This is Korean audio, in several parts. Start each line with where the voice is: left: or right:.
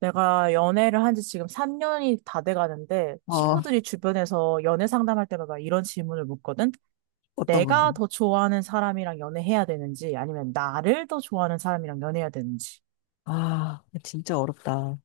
right: 내가 연애를 한지 지금 3년이 다 돼가는데
left: 어,
right: 친구들이 주변에서 연애 상담할 때마다 이런 질문을 묻거든?
left: 어떤 건데?
right: 내가 더 좋아하는 사람이랑 연애해야 되는지 아니면 나를 더 좋아하는 사람이랑 연애해야 되는지.
left: 아, 진짜 어렵다.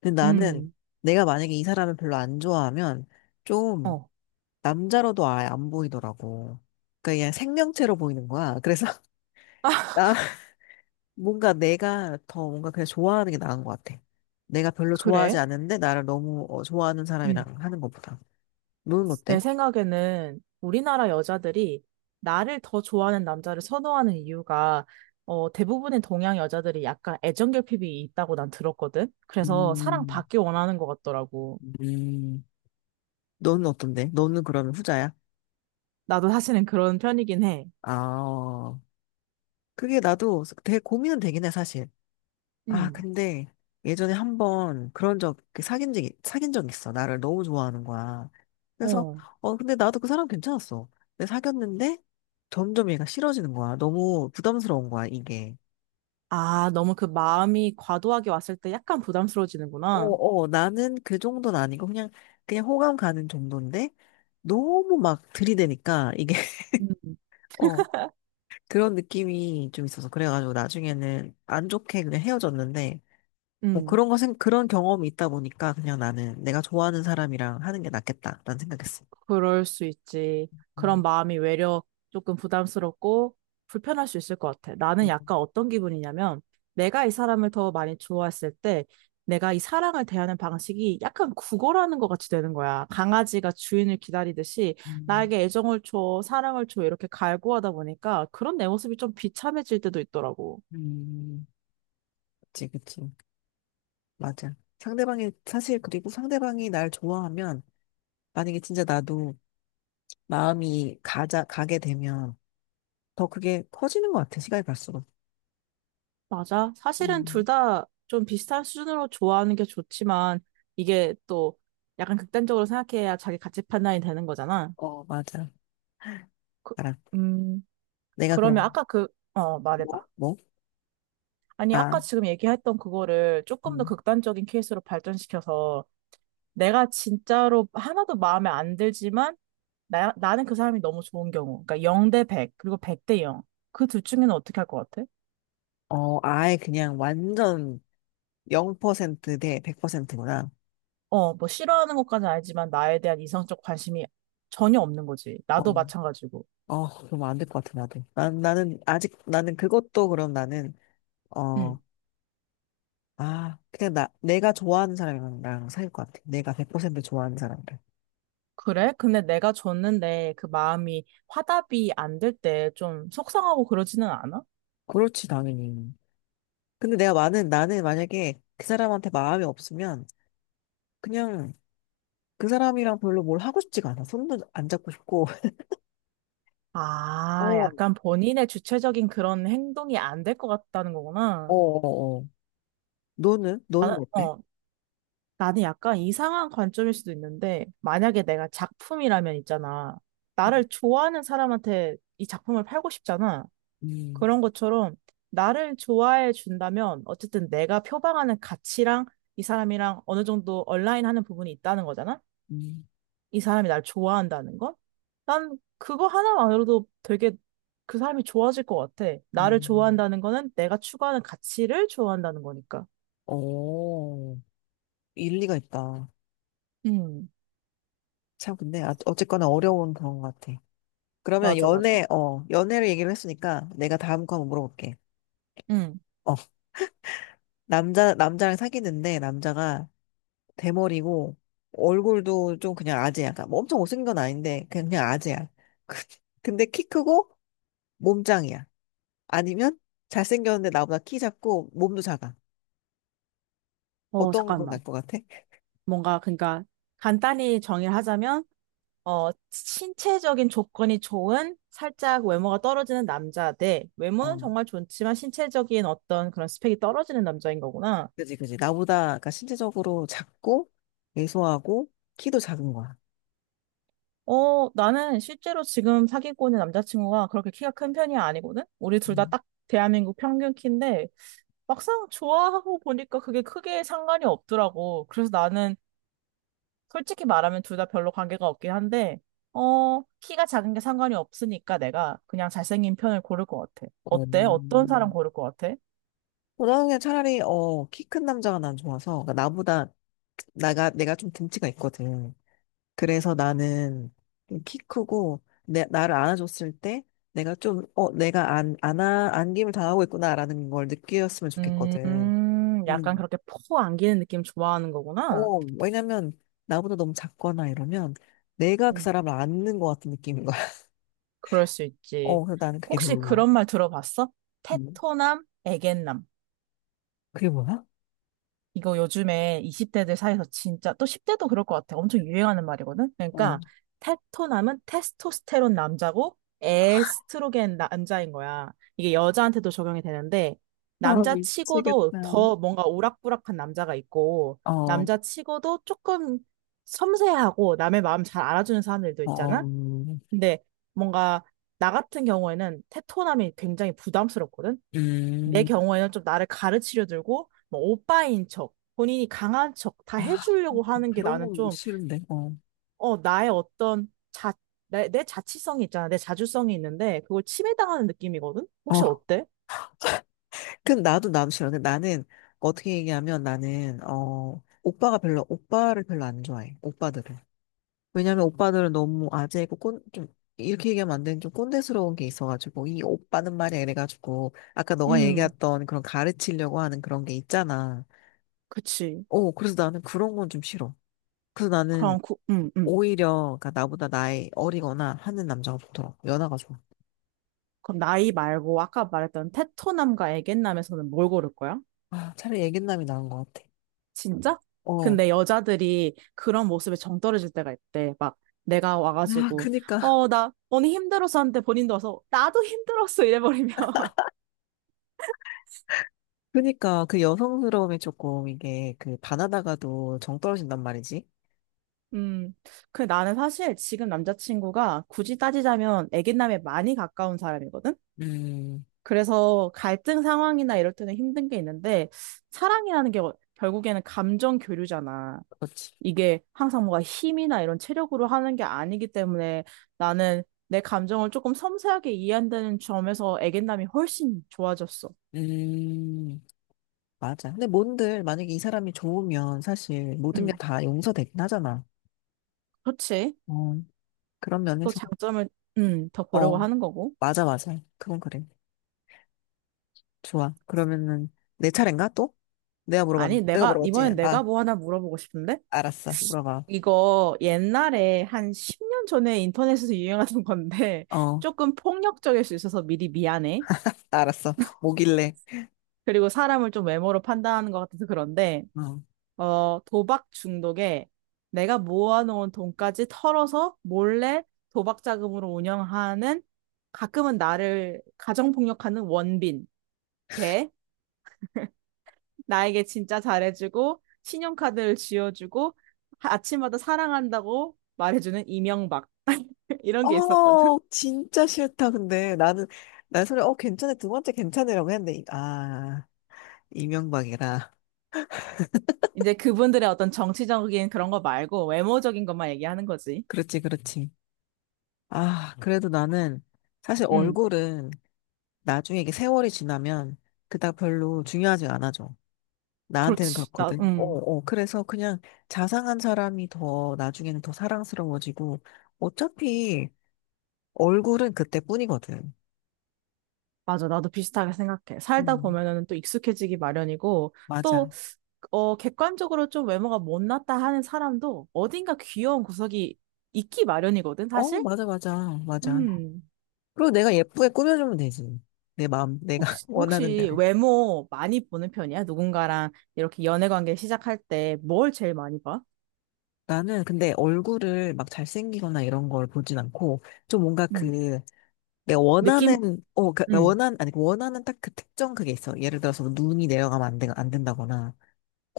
left: 근데 나는
right: 음,
left: 내가 만약에 이 사람을 별로 안 좋아하면 좀
right: 어,
left: 남자로도 아예 안 보이더라고. 그러니까 그냥 생명체로 보이는 거야. 그래서 나 뭔가 내가 더 뭔가 그냥 좋아하는 게 나은 것 같아. 내가 별로 좋아하지
right: 그래?
left: 않는데 나를 너무 좋아하는
right: 음,
left: 사람이랑 하는 것보다. 너는 어때?
right: 내 생각에는 우리나라 여자들이 나를 더 좋아하는 남자를 선호하는 이유가 대부분의 동양 여자들이 약간 애정 결핍이 있다고 난 들었거든? 그래서
left: 음,
right: 사랑받기 원하는 것 같더라고.
left: 음. 너는 어떤데? 너는 그러면 후자야?
right: 나도 사실은 그런 편이긴 해.
left: 아, 그게 나도 되게 고민은 되긴 해, 사실. 아,
right: 음.
left: 근데 예전에 한번 그런 적, 그 사귄 적, 사귄 적 있어. 나를 너무 좋아하는 거야. 그래서,
right: 어.
left: 근데 나도 그 사람 괜찮았어. 근데 사귀었는데 점점 얘가 싫어지는 거야. 너무 부담스러운 거야, 이게.
right: 아, 너무 그 마음이 과도하게 왔을 때 약간 부담스러워지는구나.
left: 어, 어, 나는 그 정도는 아니고 그냥 호감 가는 정도인데 너무 막 들이대니까 이게,
right: 음.
left: 어, 그런 느낌이 좀 있어서. 그래가지고 나중에는 안 좋게 그냥 헤어졌는데 뭐
right: 음,
left: 그런 거, 그런 경험이 있다 보니까 그냥 나는 내가 좋아하는 사람이랑 하는 게 낫겠다. 는 생각했어.
right: 그럴 수 있지. 그런
left: 음,
right: 마음이 외려 조금 부담스럽고 불편할 수 있을 것 같아. 나는 약간 어떤 기분이냐면 내가 이 사람을 더 많이 좋아했을 때 내가 이 사랑을 대하는 방식이 약간 구걸하는 것 같이 되는 거야. 강아지가 주인을 기다리듯이
left: 음,
right: 나에게 애정을 줘, 사랑을 줘 이렇게 갈구하다 보니까 그런 내 모습이 좀 비참해질 때도 있더라고.
left: 음, 그치, 그치. 맞아. 상대방이, 사실 그리고 상대방이 날 좋아하면 만약에 진짜 나도 마음이 가게 되면 더 그게 커지는 것 같아. 시간이 갈수록.
right: 맞아. 사실은 둘
left: 음.
right: 다 좀 비슷한 수준으로 좋아하는 게 좋지만 이게 또 약간 극단적으로 생각해야 자기 가치 판단이 되는 거잖아.
left: 어, 맞아.
right: 그,
left: 알아.
right: 음,
left: 내가
right: 그러면
left: 그럼,
right: 아까 말해봐.
left: 뭐? 뭐?
right: 아니, 아까
left: 아,
right: 지금 얘기했던 그거를 조금 더
left: 음.
right: 극단적인 케이스로 발전시켜서 내가 진짜로 하나도 마음에 안 들지만 나는 그 사람이 너무 좋은 경우. 그러니까 0대 100, 그리고 100대 0. 그 둘 중에는 어떻게 할 것 같아?
left: 어, 아예 그냥 완전 0%대 100%구나.
right: 뭐 싫어하는 것까지 는 알지만 나에 대한 이성적 관심이 전혀 없는 거지. 나도 마찬가지고.
left: 어, 그럼 안 될 것 같아, 나도. 난, 나는, 아직, 나는 그것도 그럼 나는,
right: 응.
left: 어, 아, 그냥 내가 좋아하는 사람이랑 나랑 사귈 것 같아. 내가 100% 좋아하는 사람들.
right: 그래? 근데 내가 줬는데 그 마음이 화답이 안 될 때 좀 속상하고 그러지는 않아?
left: 그렇지, 당연히. 근데 나는 만약에 그 사람한테 마음이 없으면, 그냥 그 사람이랑 별로 뭘 하고 싶지가 않아. 손도 안 잡고 싶고.
right: 아,
left: 어,
right: 약간 본인의 주체적인 그런 행동이 안 될 것 같다는
left: 어,
right: 거구나.
left: 어, 어. 너는?
right: 나는,
left: 너는 어때?
right: 어, 나는 약간 이상한 관점일 수도 있는데, 만약에 내가 작품이라면 있잖아. 나를
left: 음,
right: 좋아하는 사람한테 이 작품을 팔고 싶잖아.
left: 음,
right: 그런 것처럼 나를 좋아해 준다면 어쨌든 내가 표방하는 가치랑 이 사람이랑 어느 정도 얼라인하는 부분이 있다는 거잖아?
left: 음.
right: 이 사람이 날 좋아한다는 건? 난 그거 하나만으로도 되게 그 사람이 좋아질 것 같아. 나를
left: 음.
right: 좋아한다는 거는 내가 추구하는 가치를 좋아한다는 거니까.
left: 어, 일리가 있다.
right: 음,
left: 참, 근데, 아, 어쨌거나 어려운 그런 것 같아. 그러면
right: 맞아, 맞아.
left: 연애를 얘기를 했으니까 내가 다음 거 한번 물어볼게.
right: 음.
left: 어, 남자랑 사귀는데 남자가 대머리고 얼굴도 좀 그냥 아재야. 그러니까 뭐 엄청 못생긴 건 아닌데 그냥 아재야. 근데 키 크고 몸짱이야. 아니면 잘생겼는데 나보다 키 작고 몸도 작아. 어떤 건
right: 잠깐만.
left: 날 것 같아?
right: 뭔가, 그러니까, 간단히 정의를 하자면, 신체적인 조건이 좋은 살짝 외모가 떨어지는 남자 대 외모는
left: 어,
right: 정말 좋지만 신체적인 어떤 그런 스펙이 떨어지는 남자인 거구나.
left: 그지, 그지. 나보다 그러니까 신체적으로 작고 왜소하고 키도 작은 거야.
right: 나는 실제로 지금 사귀고 있는 남자친구가 그렇게 키가 큰 편이 아니거든? 우리 둘 다
left: 음.
right: 딱 대한민국 평균 키인데 막상 좋아하고 보니까 그게 크게 상관이 없더라고. 그래서 나는 솔직히 말하면 둘 다 별로 관계가 없긴 한데, 키가 작은 게 상관이 없으니까 내가 그냥 잘생긴 편을 고를 것 같아. 어때? 어떤 사람
left: 음.
right: 고를 것 같아?
left: 고등학년 차라리 키 큰 남자가 난 좋아서 그러니까 나보다 나가 내가 좀 등치가 있거든. 그래서 나는 좀키 크고 내 나를 안아줬을 때 내가 좀 내가 안 안아 안김을 당하고 있구나라는 걸 느꼈으면 좋겠거든.
right: 약간
left: 음.
right: 그렇게 포 안기는 느낌 좋아하는 거구나.
left: 어 왜냐면 나보다 너무 작거나 이러면 내가 그
right: 음,
left: 사람을 안는 것 같은 느낌인 거야.
right: 그럴 수 있지.
left: 어 그래서 나는 그게
right: 혹시
left: 별로야.
right: 그런 말 들어봤어?
left: 음.
right: 테토남, 에겐남.
left: 그게 뭐야?
right: 이거 요즘에 20대들 사이에서 진짜 또 10대도 그럴 것 같아. 엄청 유행하는 말이거든.
left: 어
right: 그러니까 테토남은 테스토스테론 남자고 에스트로겐 남자인 거야. 이게 여자한테도 적용이 되는데
left: 아,
right: 남자 치고도
left: 미치겠다.
right: 더 뭔가 오락부락한 남자가 있고
left: 어,
right: 남자 치고도 조금 섬세하고 남의 마음 잘 알아주는 사람들도
left: 어,
right: 있잖아. 근데 뭔가 나 같은 경우에는 테토남이 굉장히 부담스럽거든. 내
left: 음,
right: 경우에는 좀 나를 가르치려 들고 뭐 오빠인 척, 본인이 강한 척 다
left: 아,
right: 해주려고 하는 게
left: 그런
right: 나는
left: 건 못
right: 좀,
left: 싫은데, 어.
right: 어, 나의 어떤 자, 내, 내 자치성이 있잖아. 내 자주성이 있는데 그걸 침해당하는 느낌이거든? 혹시
left: 어,
right: 어때?
left: 그 나도 싫어. 근데 나는, 어떻게 얘기하면 나는, 어, 오빠를 별로 안 좋아해. 오빠들을. 왜냐면 오빠들은 너무 아재고, 좀, 이렇게 얘기하면 안 되는 좀 꼰대스러운 게 있어가지고, 이 오빠는 말이야. 이래가지고, 아까 너가
right: 음,
left: 얘기했던 그런 가르치려고 하는 그런 게 있잖아.
right: 그치.
left: 어, 그래서 나는 그런 건 좀 싫어. 그래서 나는
right: 그럼,
left: 오히려, 그니까 나보다 나이 어리거나 하는 남자가 좋더라고. 연하가 좋아.
right: 그럼 나이 말고 아까 말했던 테토남과 애견남에서는 뭘 고를 거야?
left: 아, 차라리 애견남이 나은 것 같아.
right: 진짜?
left: 어.
right: 근데 여자들이 그런 모습에 정 떨어질 때가 있대. 막 내가
left: 아,
right: 와가지고
left: 그니까.
right: 어, 나 언니 힘들었어 하는데 본인도 와서 나도 힘들었어 이래버리면
left: 그러니까 그 여성스러움이 조금 이게 그 바나나가도 정 떨어진단 말이지.
right: 음. 근데 나는 사실 지금 남자친구가 굳이 따지자면 애견남에 많이 가까운 사람이거든?
left: 음,
right: 그래서 갈등 상황이나 이럴 때는 힘든 게 있는데 사랑이라는 게 결국에는 감정 교류잖아.
left: 그렇지.
right: 이게 항상 뭔가 힘이나 이런 체력으로 하는 게 아니기 때문에 나는 내 감정을 조금 섬세하게 이해한다는 점에서 애견남이 훨씬 좋아졌어.
left: 음, 맞아. 근데 뭔들 만약에 이 사람이 좋으면 사실 모든 게
right: 음,
left: 다 용서되긴 하잖아.
right: 그렇지.
left: 어, 그런
right: 또
left: 면에서.
right: 장점을 더 보려고
left: 어,
right: 하는 거고.
left: 맞아, 맞아. 그건 그래. 좋아. 그러면은 내 차례인가 또?
right: 아니,
left: 내가
right: 내가
left: 물어봤지?
right: 이번엔 내가
left: 아,
right: 뭐 하나 물어보고 싶은데?
left: 알았어. 물어봐.
right: 이거 옛날에 한 10년 전에 인터넷에서 유행하던 건데
left: 어,
right: 조금 폭력적일 수 있어서 미리 미안해.
left: 알았어. 뭐길래.
right: 그리고 사람을 좀 외모로 판단하는 것 같아서 그런데
left: 어.
right: 도박 중독에 내가 모아놓은 돈까지 털어서 몰래 도박 자금으로 운영하는 가끔은 나를 가정폭력하는 원빈 대 나에게 진짜 잘해주고 신용카드를 쥐어주고 아침마다 사랑한다고 말해주는 이명박. 이런 게 있었거든.
left: 어, 진짜 싫다. 근데 나는, 괜찮아. 두 번째 괜찮으라고 했는데, 이명박이라.
right: 이제 그분들의 어떤 정치적인 그런 거 말고 외모적인 것만 얘기하는 거지.
left: 그렇지, 그렇지. 아, 그래도 나는 사실
right: 응,
left: 얼굴은 나중에 이게 세월이 지나면 그닥 별로 중요하지 않아져. 나한테는
right: 그렇지. 나,
left: 그렇거든. 어,
right: 응.
left: 어. 그래서 그냥 자상한 사람이 더 나중에는 더 사랑스러워지고 어차피 얼굴은 그때뿐이거든.
right: 맞아, 나도 비슷하게 생각해. 살다
left: 음,
right: 보면은 또 익숙해지기 마련이고, 또,
left: 맞아.
right: 객관적으로 좀 외모가 못났다 하는 사람도 어딘가 귀여운 구석이 있기 마련이거든,
left: 어,
right: 사실?
left: 맞아, 맞아, 맞아.
right: 음,
left: 그리고 내가 예쁘게 꾸며주면 되지. 내가
right: 혹시,
left: 원하는
right: 혹시
left: 대로.
right: 외모 많이 보는 편이야? 누군가랑 이렇게 연애 관계 시작할 때 뭘 제일 많이 봐?
left: 나는 근데 얼굴을 막 잘생기거나 이런 걸 보진 않고, 좀 뭔가
right: 음,
left: 그, 내가
right: 느낌?
left: 원하는, 어, 그, 나
right: 음,
left: 원한, 아니, 그 원하는 딱 그 특정 그게 있어. 예를 들어서 눈이 내려가면 안 된다거나,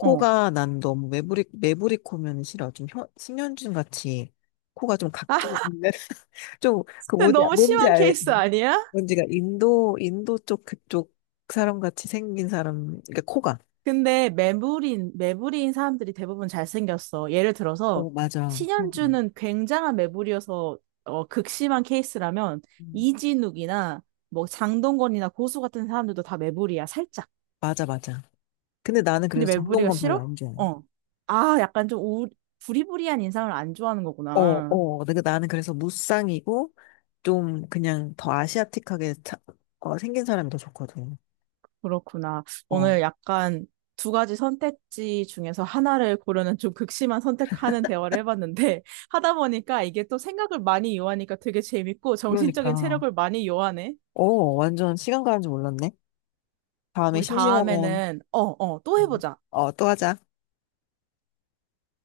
right: 어.
left: 난 너무 매부리 매부리 코면 싫어. 좀 신현준 같이 코가 좀
right: 아,
left: 각종 있는, 좀, 그 뭔지,
right: 너무
left: 뭔지
right: 심한 케이스
left: 알지?
right: 아니야?
left: 뭔지가 인도 쪽 그쪽 사람 같이 생긴 사람, 그러니까 코가.
right: 근데 매부리인 사람들이 대부분 잘생겼어. 예를 들어서
left: 어, 맞아. 어.
right: 신현주는 굉장한 매부리여서 극심한 케이스라면
left: 음.
right: 이진욱이나 뭐 장동건이나 고수 같은 사람들도 다 매부리야, 살짝.
left: 맞아, 맞아. 근데 나는
right: 근데
left: 그래서
right: 매부리가
left: 장동건 별로
right: 싫어?
left: 안 좋아해.
right: 어. 아, 약간 좀 부리부리한 인상을 안 좋아하는
left: 어,
right: 거구나.
left: 어. 근데 그 나는 그래서 무쌍이고, 좀 그냥 더 아시아틱하게 차- 어, 생긴 사람이 더 좋거든.
right: 그렇구나.
left: 어,
right: 오늘 약간 두 가지 선택지 중에서 하나를 고르는 좀 극심한 선택하는 대화를 해봤는데 하다 보니까 이게 또 생각을 많이 요하니까 되게 재밌고 정신적인
left: 그러니까.
right: 체력을 많이 요하네.
left: 어, 완전 시간 가는 줄 몰랐네. 다음에
right: 우리
left: 심심하면,
right: 다음에는 또 해보자.
left: 어, 또 하자.